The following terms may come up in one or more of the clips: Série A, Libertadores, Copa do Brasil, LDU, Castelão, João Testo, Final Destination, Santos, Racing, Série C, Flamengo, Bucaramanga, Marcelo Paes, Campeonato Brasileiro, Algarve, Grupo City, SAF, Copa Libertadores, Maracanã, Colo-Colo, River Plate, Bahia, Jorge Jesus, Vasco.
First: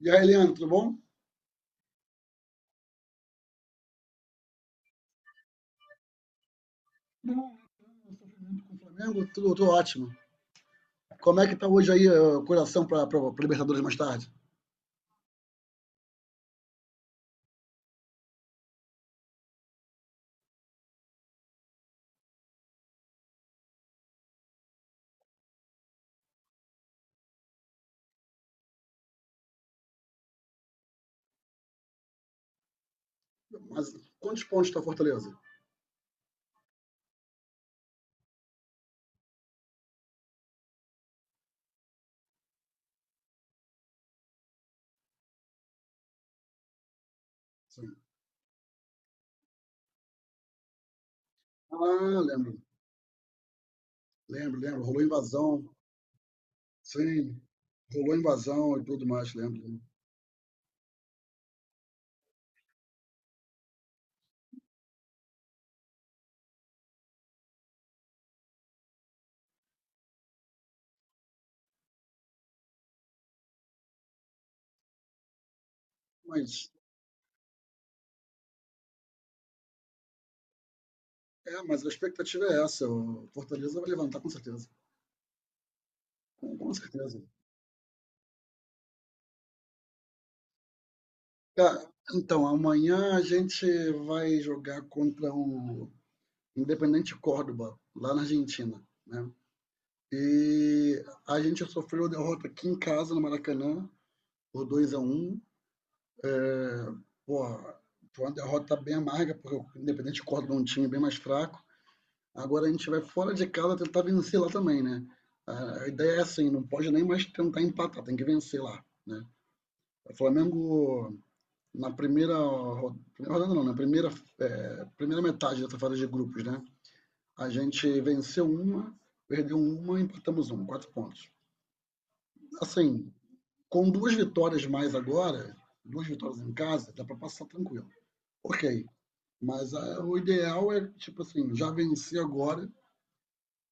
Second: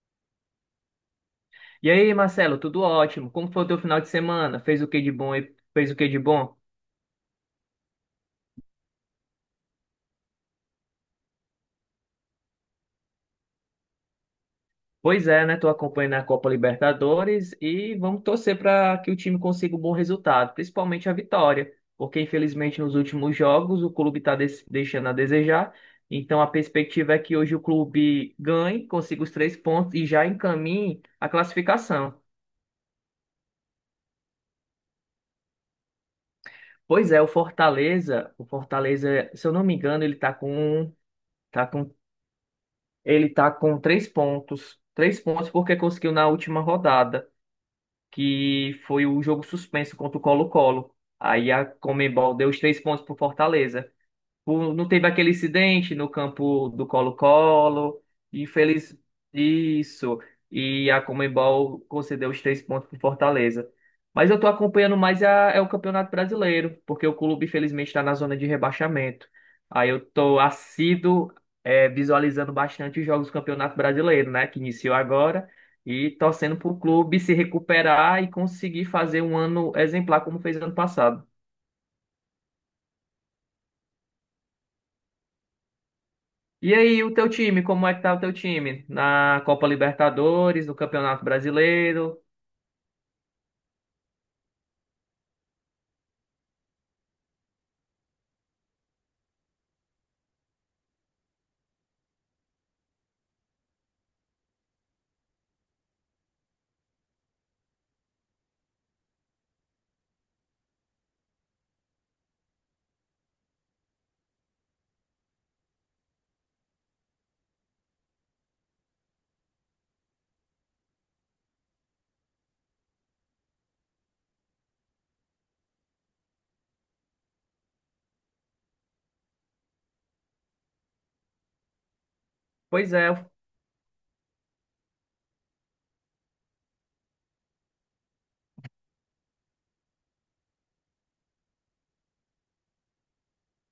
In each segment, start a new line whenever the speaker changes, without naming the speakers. E aí, Leandro, tudo bom?
E aí, Marcelo, tudo ótimo? Como foi o teu final de semana? Fez o que de bom e fez o que de bom?
Bom, com o Flamengo, tudo ótimo. Como é que tá hoje aí o coração para Libertadores mais tarde?
Pois é, né? Tô acompanhando a Copa Libertadores e vamos torcer para que o time consiga um bom resultado, principalmente a vitória, porque infelizmente nos últimos jogos o clube está deixando a desejar. Então a perspectiva é que hoje o clube ganhe, consiga os três pontos e já encaminhe a classificação.
Mas quantos pontos está Fortaleza?
Pois é, o Fortaleza, se eu não me engano, ele está com, tá com Ele tá com três pontos. Três pontos porque conseguiu na última rodada,
Sim.
que foi o jogo suspenso contra o Colo-Colo. Aí a
Ah,
Conmebol deu
lembro,
os três pontos pro Fortaleza.
lembro, lembro.
Não
Rolou
teve aquele
invasão,
incidente no campo do
sim.
Colo-Colo.
Rolou invasão e
Infeliz...
tudo mais, lembro. Lembro.
Isso. E a Conmebol concedeu os três pontos para Fortaleza. Mas eu estou acompanhando mais a, é o Campeonato Brasileiro, porque o clube, infelizmente, está na zona de rebaixamento. Aí eu estou assíduo, visualizando bastante os jogos do Campeonato Brasileiro, né? Que iniciou agora. E torcendo para
Mas,
o clube se recuperar e conseguir fazer um ano exemplar como fez ano passado.
mas a expectativa é essa. O Fortaleza vai levantar com certeza. Com,
E
com
aí, o
certeza.
teu time, como é que tá o teu time? Na Copa Libertadores, no Campeonato
Cara,
Brasileiro?
então, amanhã a gente vai jogar contra o Independente Córdoba, lá na Argentina, né? E a gente sofreu a derrota aqui em casa, no Maracanã, por 2-1. é, Porra, foi uma derrota bem amarga, porque o Independente Córdoba é um time bem mais fraco. Agora a gente vai fora de casa tentar vencer lá também, né? A ideia é assim, não pode nem mais tentar empatar, tem que vencer lá, né? O Flamengo na primeira rodada não, na primeira é, primeira metade dessa fase de grupos, né? A gente venceu uma, perdeu uma, e empatamos um, quatro pontos.
Pois é,
Assim, com duas vitórias mais agora, duas vitórias em casa, dá para passar tranquilo. Ok. Mas o ideal é, tipo assim, já vencer agora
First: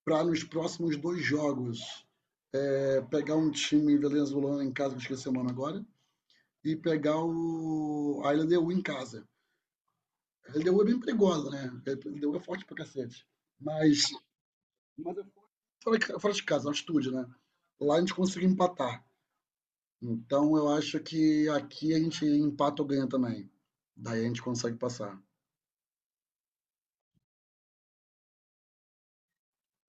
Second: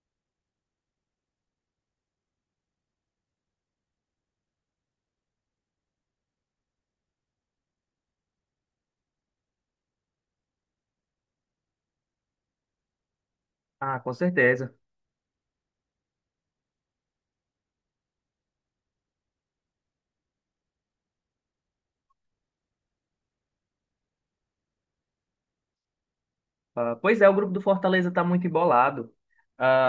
para nos próximos dois jogos pegar um time venezuelano em casa, que eu esqueci o nome agora, e pegar a LDU em casa. A LDU é bem perigosa, né? A LDU é forte pra cacete.
ah,
Mas,
com certeza.
mas é fora de casa, altitude, né? Lá a gente conseguiu empatar. Então eu acho que aqui a gente empata ou ganha também. Daí a gente consegue passar.
Ah, pois é, o grupo do Fortaleza está muito embolado.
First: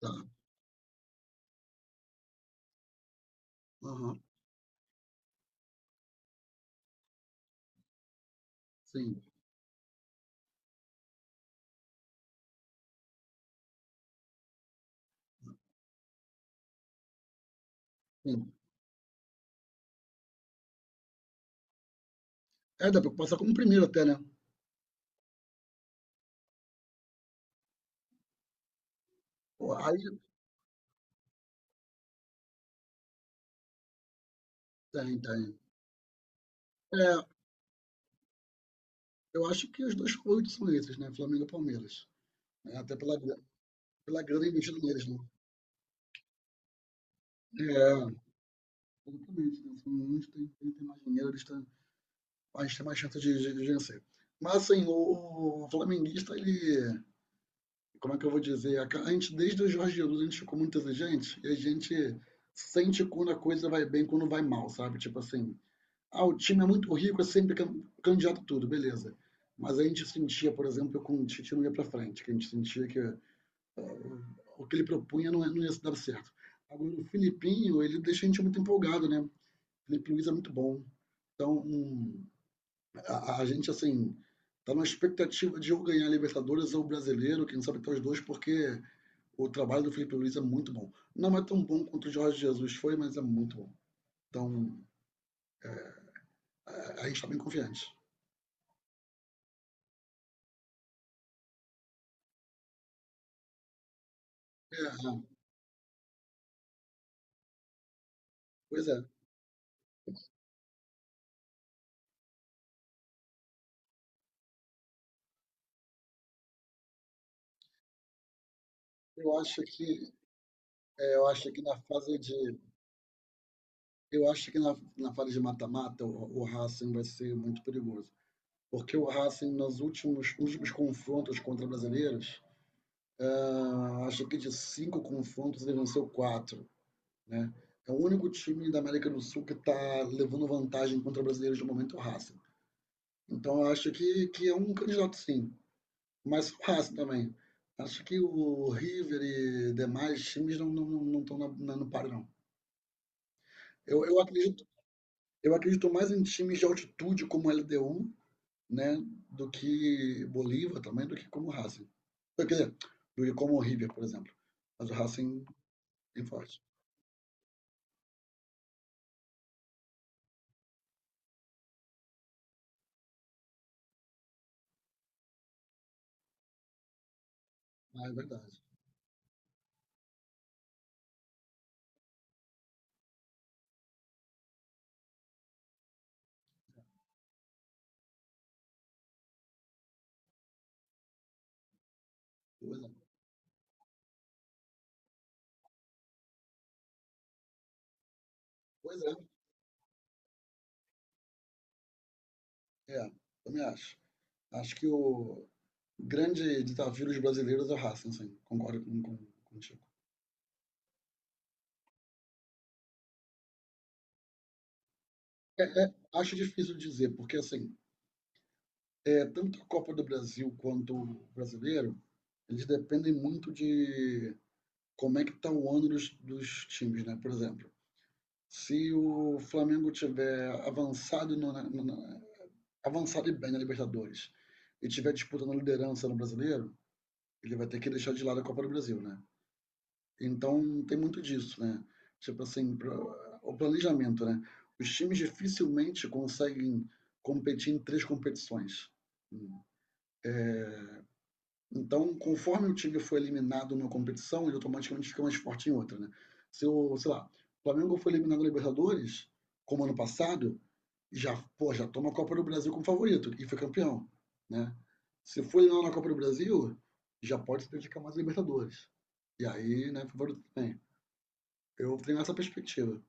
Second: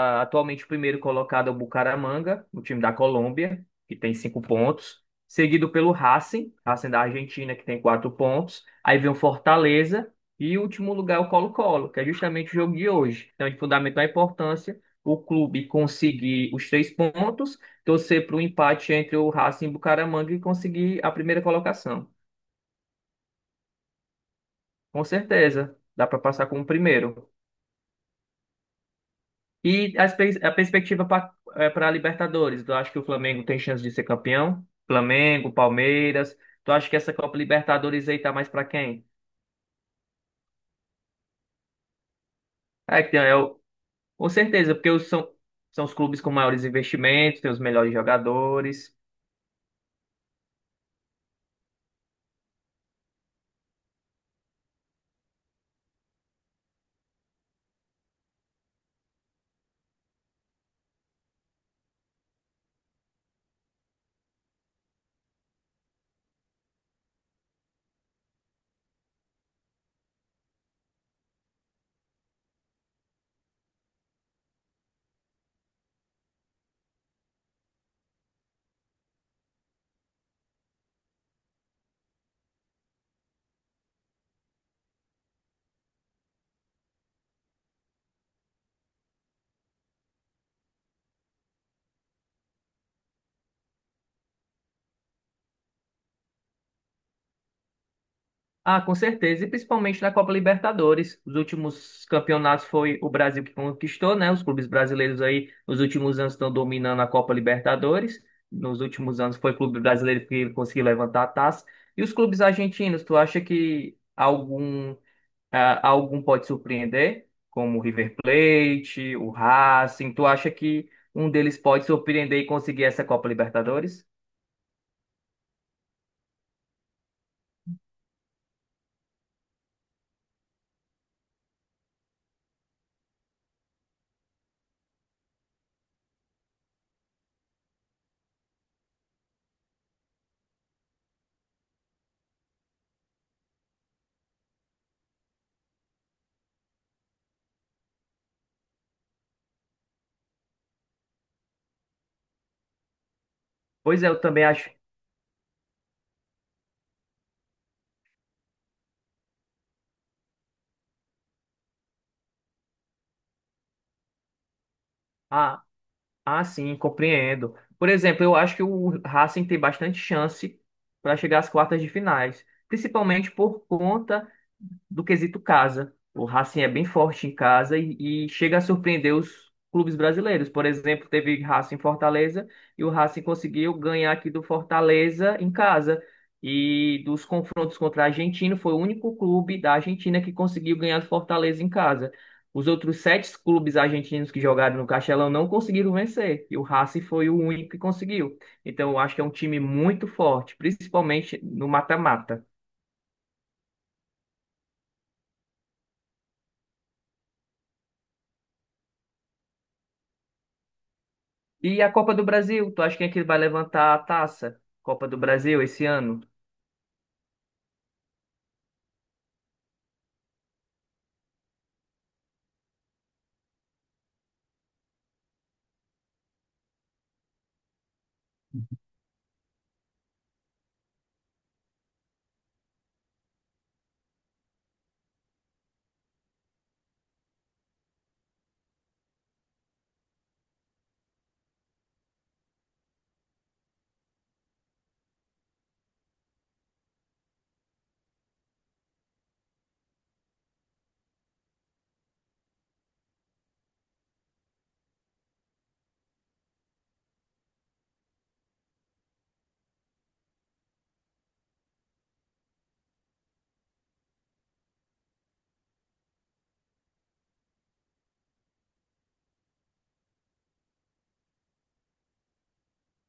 Tá.
atualmente o primeiro colocado é o Bucaramanga, o time da Colômbia, que tem
Aham.
cinco pontos, seguido pelo Racing, Racing da Argentina, que tem quatro pontos. Aí vem o
Sim,
Fortaleza e o último lugar é o Colo-Colo, que é justamente o jogo de hoje. Então, de fundamental importância o clube conseguir os três pontos, torcer para o
sim.
empate entre o Racing e o Bucaramanga e conseguir a primeira colocação.
É, dá pra passar como primeiro até, né?
Com certeza, dá para passar como primeiro.
Pô,
E
aí
a perspectiva para a Libertadores? Tu acha que o Flamengo tem chance de ser campeão?
tem,
Flamengo,
tem.
Palmeiras. Tu acha que essa
É,
Copa Libertadores aí tá mais para quem?
eu acho que os dois favoritos são esses, né? Flamengo e Palmeiras. É, até
É que
pela,
tem, é,
gra-
o-
pela
Com
grana
certeza,
investida
porque
neles,
os
né?
são, são os clubes com maiores investimentos, tem os
É,
melhores jogadores.
exatamente. Né? São uns tem mais dinheiro, eles têm, a gente tem mais chance de vencer. Mas assim, o flamenguista, ele. Como é que eu vou dizer? A gente, desde o Jorge Jesus, a gente ficou muito exigente e a gente sente quando a coisa vai bem, quando vai mal, sabe? Tipo assim, o time é muito rico, é sempre candidato a tudo, beleza. Mas a gente sentia, por exemplo, que o Tite não ia para frente, que a gente sentia que o que ele propunha não, não ia dar certo. Agora, o Filipinho, ele deixa a gente muito empolgado, né? O Felipe Luiz é muito bom. Então, a gente, assim, tá numa expectativa de ou ganhar a Libertadores ou o Brasileiro, quem sabe até os dois, porque o trabalho do Felipe Luiz é muito bom. Não é tão bom quanto o Jorge Jesus foi, mas é muito bom. Então, a gente está bem confiante.
Ah, com certeza, e principalmente na Copa Libertadores. Os últimos campeonatos foi o Brasil que conquistou, né? Os clubes
É,
brasileiros aí, nos últimos anos estão dominando a Copa Libertadores. Nos
pois é.
últimos anos foi o clube brasileiro que conseguiu levantar a taça. E os clubes argentinos, tu acha que algum pode surpreender? Como o River Plate, o
Eu acho que
Racing, tu acha que
é, eu
um
acho
deles
que na
pode
fase
surpreender e
de
conseguir essa Copa Libertadores?
eu acho que na fase de mata-mata o Racing vai ser muito perigoso, porque o Racing nos últimos confrontos contra brasileiros, ah, acho que de cinco confrontos ele venceu quatro, né? É o único time da América do Sul que está levando vantagem contra brasileiros de momento o Racing. Então, eu acho que, é um candidato, sim, mas fácil também. Acho que o River e demais times não estão na na no páreo, não.
Pois
Eu
é,
eu
eu também
acredito
acho.
eu acredito mais em times de altitude como LDU, né, do que Bolívar também, do que como o Racing. Quer dizer, do que como o River, por exemplo. Mas o Racing
ah,
tem
Ah,
forte.
sim, compreendo. Por exemplo, eu acho que o Racing tem bastante chance para chegar às quartas de finais, principalmente por conta do quesito casa. O Racing é bem forte em casa
Ah, é
e
verdade.
chega a surpreender os clubes brasileiros. Por exemplo, teve Racing e Fortaleza e o Racing conseguiu ganhar aqui do Fortaleza em casa. E dos confrontos contra a Argentina, foi o único clube da Argentina que conseguiu ganhar do Fortaleza em casa. Os
Pois é.
outros sete clubes argentinos que jogaram no Castelão não conseguiram vencer, e o Racing foi o único que conseguiu. Então, eu
Pois é.
acho que é um time muito forte, principalmente no mata-mata.
É, também acho. Acho que o grande desafio dos brasileiros é o Racing, sim, concordo com contigo.
E a Copa do Brasil, tu acha quem é que vai levantar a taça? Copa do Brasil esse ano?
Acho difícil dizer, porque assim, tanto a Copa do Brasil quanto o Brasileiro, eles dependem muito de como é que está o ano dos times, né? Por exemplo, se o Flamengo tiver avançado no, na, na- avançado e bem na Libertadores e tiver disputando a liderança no Brasileiro, ele vai ter que deixar de lado a Copa do Brasil, né? Então, tem muito disso, né. Tipo assim, pra o planejamento, né. Os times dificilmente conseguem competir em 3 competições. Então, conforme o time foi eliminado numa competição, ele automaticamente fica mais forte em outra, né. Se o, sei lá, o Flamengo foi eliminado na Libertadores, como ano passado, já, pô, já toma a Copa do Brasil como favorito e foi campeão, né. Se foi eliminado na Copa do Brasil, já pode se dedicar mais à Libertadores. E aí, né, favorito também. Eu tenho essa perspectiva.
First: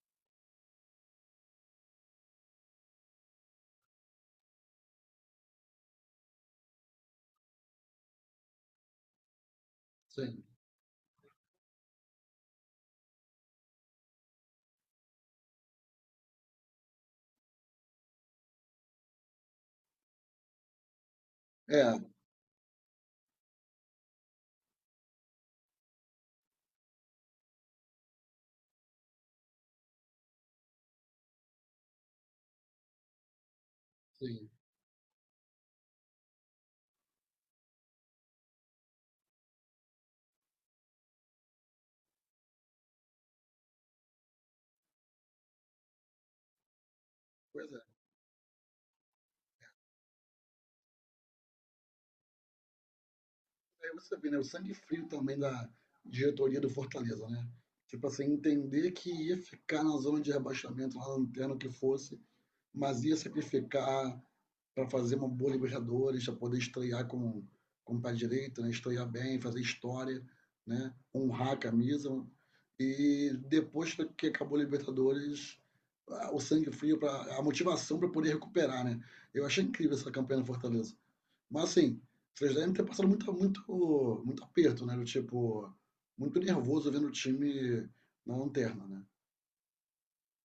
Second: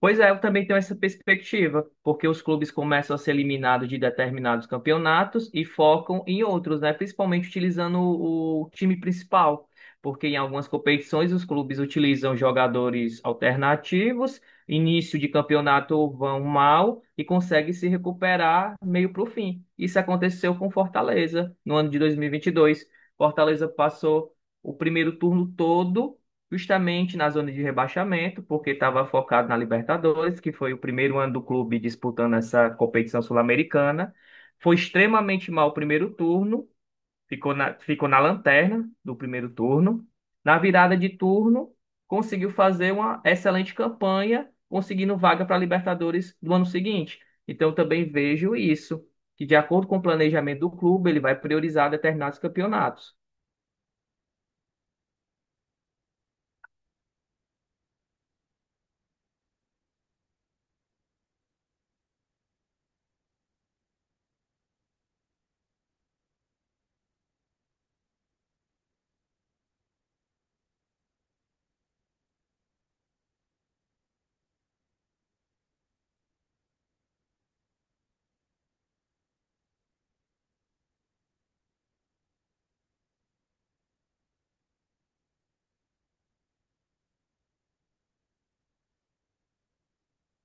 Pois é, eu também tenho essa perspectiva, porque os clubes começam a ser eliminados de determinados campeonatos e focam em outros, né? Principalmente utilizando o time principal, porque em
Sim.
algumas competições os clubes utilizam jogadores alternativos, início de campeonato vão mal e conseguem se recuperar meio para o fim. Isso aconteceu com Fortaleza no ano de
É,
2022. Fortaleza passou o primeiro turno todo justamente na zona de rebaixamento, porque estava focado na Libertadores, que foi o primeiro ano do clube disputando essa competição sul-americana.
sim.
Foi extremamente mal o primeiro turno, ficou na lanterna do primeiro turno. Na virada de turno, conseguiu fazer uma excelente campanha, conseguindo vaga para a Libertadores do ano seguinte. Então,
Pois
eu
é.
também vejo isso, que de acordo com o planejamento do clube, ele vai priorizar determinados campeonatos.
Aí você vê, né, o sangue frio também da diretoria do Fortaleza, né? Tipo assim, entender que ia ficar na zona de rebaixamento, lá no lanterna, o que fosse, mas ia sacrificar para fazer uma boa Libertadores, para poder estrear com o pé direito, né? Estrear bem, fazer história, né? Honrar a camisa. E depois que acabou a Libertadores, o sangue frio, a motivação para poder recuperar. Né? Eu achei incrível essa campanha no Fortaleza. Mas assim, vocês devem ter passado muito, muito, muito aperto, né? Do tipo, muito nervoso vendo o time na lanterna, né?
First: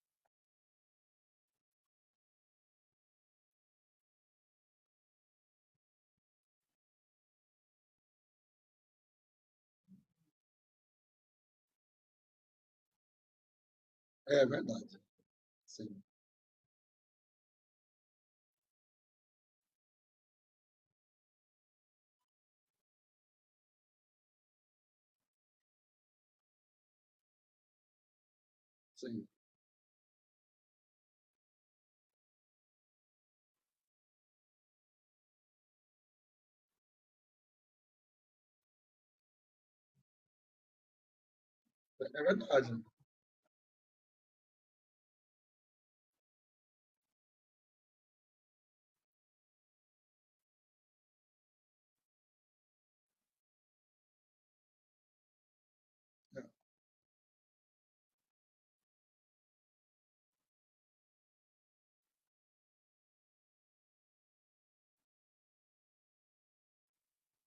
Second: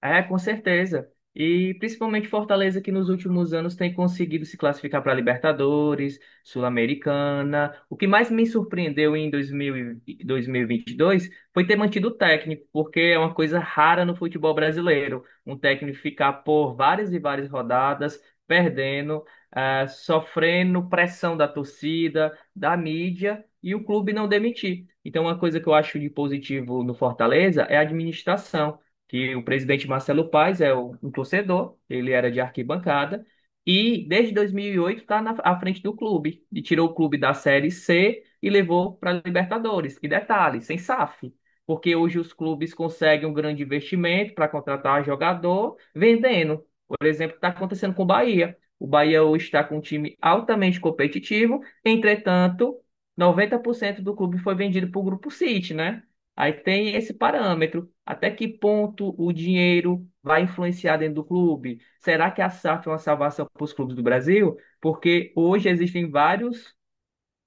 É, com certeza. E principalmente Fortaleza, que nos últimos anos tem conseguido se classificar para Libertadores, Sul-Americana. O que mais me surpreendeu em dois mil e vinte e dois foi ter mantido o técnico, porque é uma coisa rara no
É
futebol
verdade.
brasileiro. Um técnico
Sim,
ficar por várias e várias rodadas perdendo, sofrendo pressão da torcida, da mídia e o clube não demitir. Então, uma coisa que eu acho de positivo no Fortaleza é a administração
sim.
que o presidente Marcelo Paes é um torcedor, ele era de arquibancada, e desde 2008 está à frente do clube, e tirou o clube da Série C e levou para a Libertadores. E detalhe, sem SAF, porque
É
hoje
é
os
verdade.
clubes
É.
conseguem um grande investimento para contratar jogador vendendo. Por exemplo, está acontecendo com o Bahia. O Bahia hoje está com um time altamente competitivo, entretanto, 90% do clube foi vendido para o Grupo City, né? Aí tem esse parâmetro. Até que ponto o dinheiro vai influenciar dentro do clube? Será que a SAF é uma salvação para os clubes do Brasil? Porque hoje existem vários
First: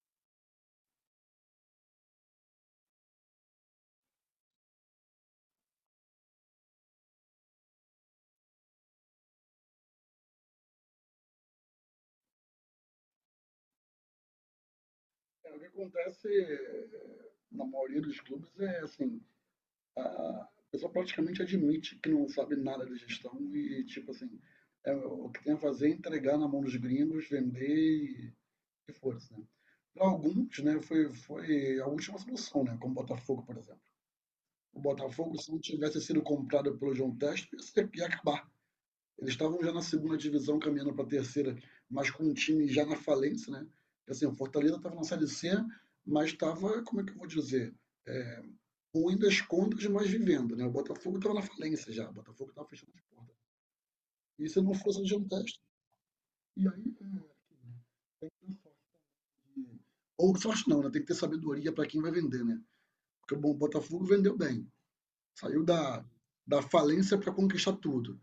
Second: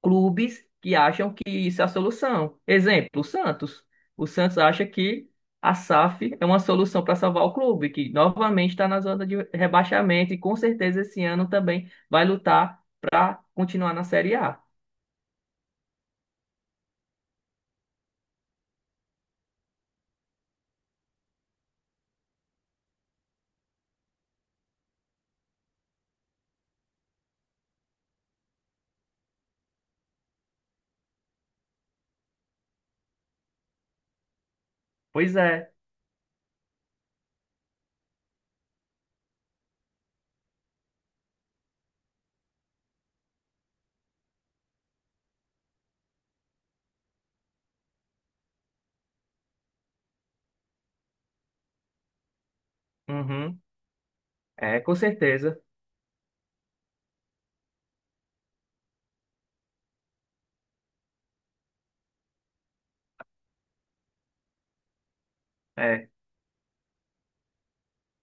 clubes que acham que isso é a solução. Exemplo, o Santos. O Santos acha que a SAF é uma solução para salvar o clube, que novamente está na zona de rebaixamento e com certeza esse ano também vai lutar para continuar na Série A.
É, o que acontece na maioria dos clubes é assim, a pessoa praticamente admite que não sabe nada de gestão e tipo assim, o que tem a fazer é entregar na mão dos gringos, vender e força, né? Para alguns, né, foi a última solução, né, como o Botafogo, por exemplo. O
Pois
Botafogo, se não
é.
tivesse sido comprado pelo João Testo, ia acabar. Eles estavam já na segunda divisão, caminhando para a terceira, mas com um time já na falência, né? Assim, o Fortaleza estava na Série C, mas estava, como é que eu vou dizer? É, Ruim das contas, mas vivendo, né? O Botafogo estava na falência já, o Botafogo estava fechando as portas.
Uhum.
E se não
É, com
fosse adiantado,
certeza.
e aí tem que ter sorte. Ou sorte não, né? Tem que ter sabedoria para quem vai vender, né? Porque bom, o Botafogo vendeu bem, saiu da,
É.
da falência para conquistar tudo.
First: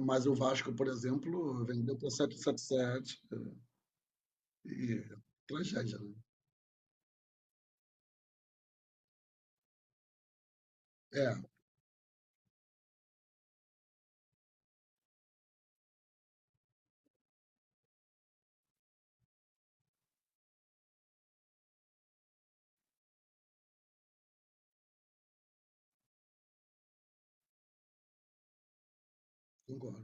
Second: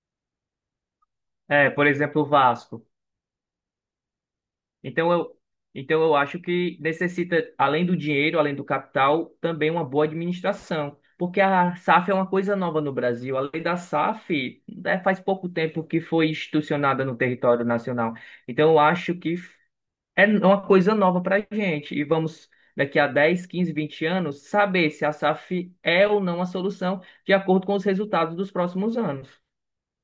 Mas o Vasco, por exemplo,
É, por
vendeu para
exemplo, o
sete, sete,
Vasco.
sete.
Então
E,
eu,
tragédia,
então
né?
eu acho que necessita, além do dinheiro, além do capital, também uma boa administração.
É,
Porque a SAF é uma coisa nova no Brasil. A lei da SAF faz pouco tempo que foi institucionada no território nacional. Então eu acho que é uma coisa nova para a gente. E vamos, daqui a 10, 15, 20 anos, saber se a SAF é ou não a solução, de acordo com os resultados dos próximos anos.
concordo,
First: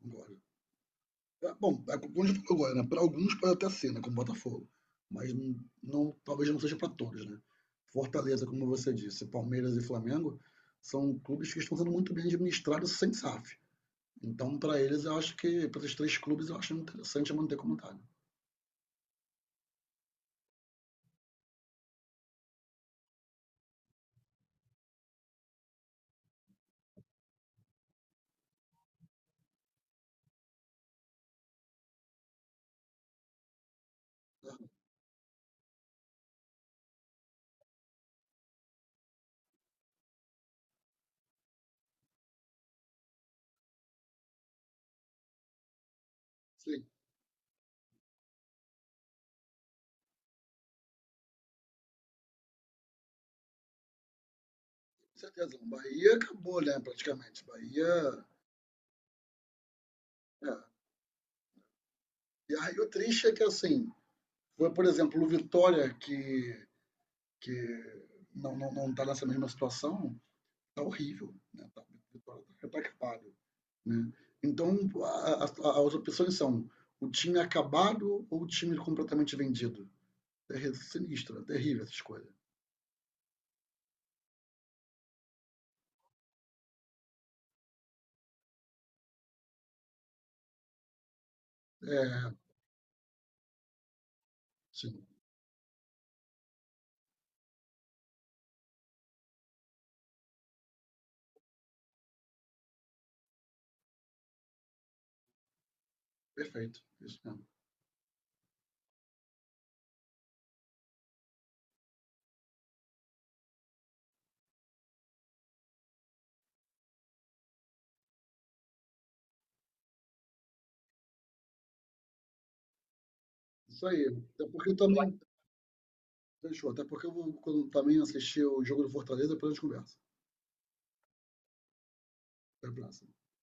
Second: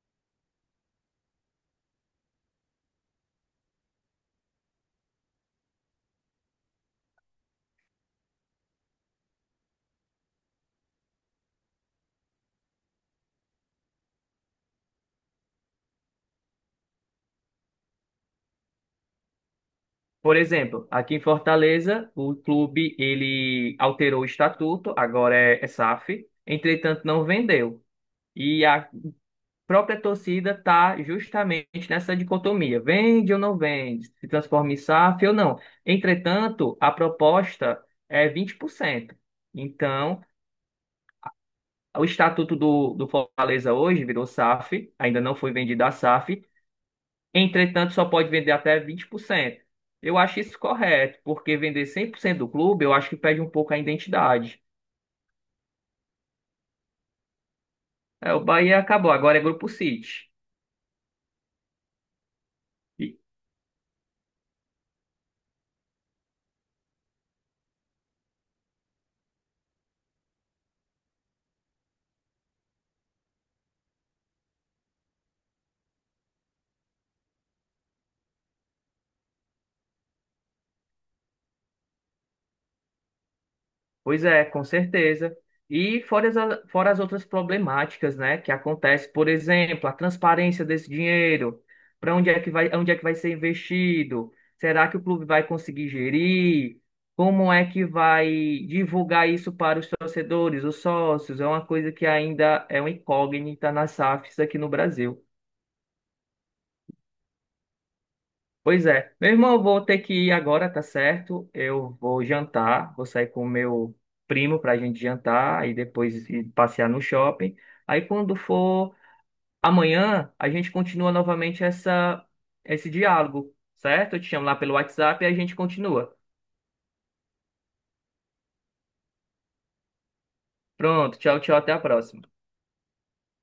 concordo. É, bom, é como a gente falou agora, né? Para alguns pode até ser, né? Como Botafogo. Mas talvez não seja para todos, né? Fortaleza, como você disse, Palmeiras e Flamengo são clubes que estão sendo muito bem administrados sem SAF. Então, para eles, eu acho que, para esses três clubes, eu acho interessante manter como tá, né?
Por exemplo, aqui em Fortaleza, o clube ele alterou o estatuto, agora é SAF, entretanto não vendeu. E a própria torcida está justamente nessa dicotomia, vende ou não vende, se
É,
transforma em SAF ou não. Entretanto, a proposta é 20%. Então, o estatuto do Fortaleza hoje virou SAF, ainda não foi vendido a SAF.
sim,
Entretanto, só pode vender até 20%. Eu acho isso correto, porque vender 100% do clube, eu acho que perde um pouco a identidade.
com certeza. Bahia acabou, né? Praticamente. Bahia.
É, o Bahia acabou, agora é Grupo City.
É. E aí o triste é que, assim, foi, por exemplo, o Vitória que não está nessa mesma situação, está horrível. Né? Tá, Vitória está retardado. Né? Então, as opções são o time acabado ou o time completamente vendido. É sinistro, é terrível essa escolha.
Pois é, com certeza. E fora as outras problemáticas, né, que acontece, por exemplo, a transparência desse dinheiro, para onde
É,
é que vai, onde é que vai ser investido? Será que o
sim,
clube vai conseguir gerir? Como é que vai divulgar isso para os torcedores, os sócios? É uma coisa que ainda é uma incógnita nas SAFs aqui no Brasil.
perfeito. Isso mesmo.
Pois é. Meu irmão, eu vou ter que ir agora, tá certo? Eu vou jantar, vou sair com o meu primo pra gente jantar e depois ir passear no shopping. Aí quando for amanhã, a gente continua novamente essa esse diálogo,
Isso aí.
certo? Eu te chamo
Até
lá
porque
pelo
eu também.
WhatsApp e a gente continua.
Fechou. Até porque eu vou, quando também assistir o jogo do Fortaleza, depois a gente conversa.
Pronto, tchau, tchau, até a próxima.
Até a próxima.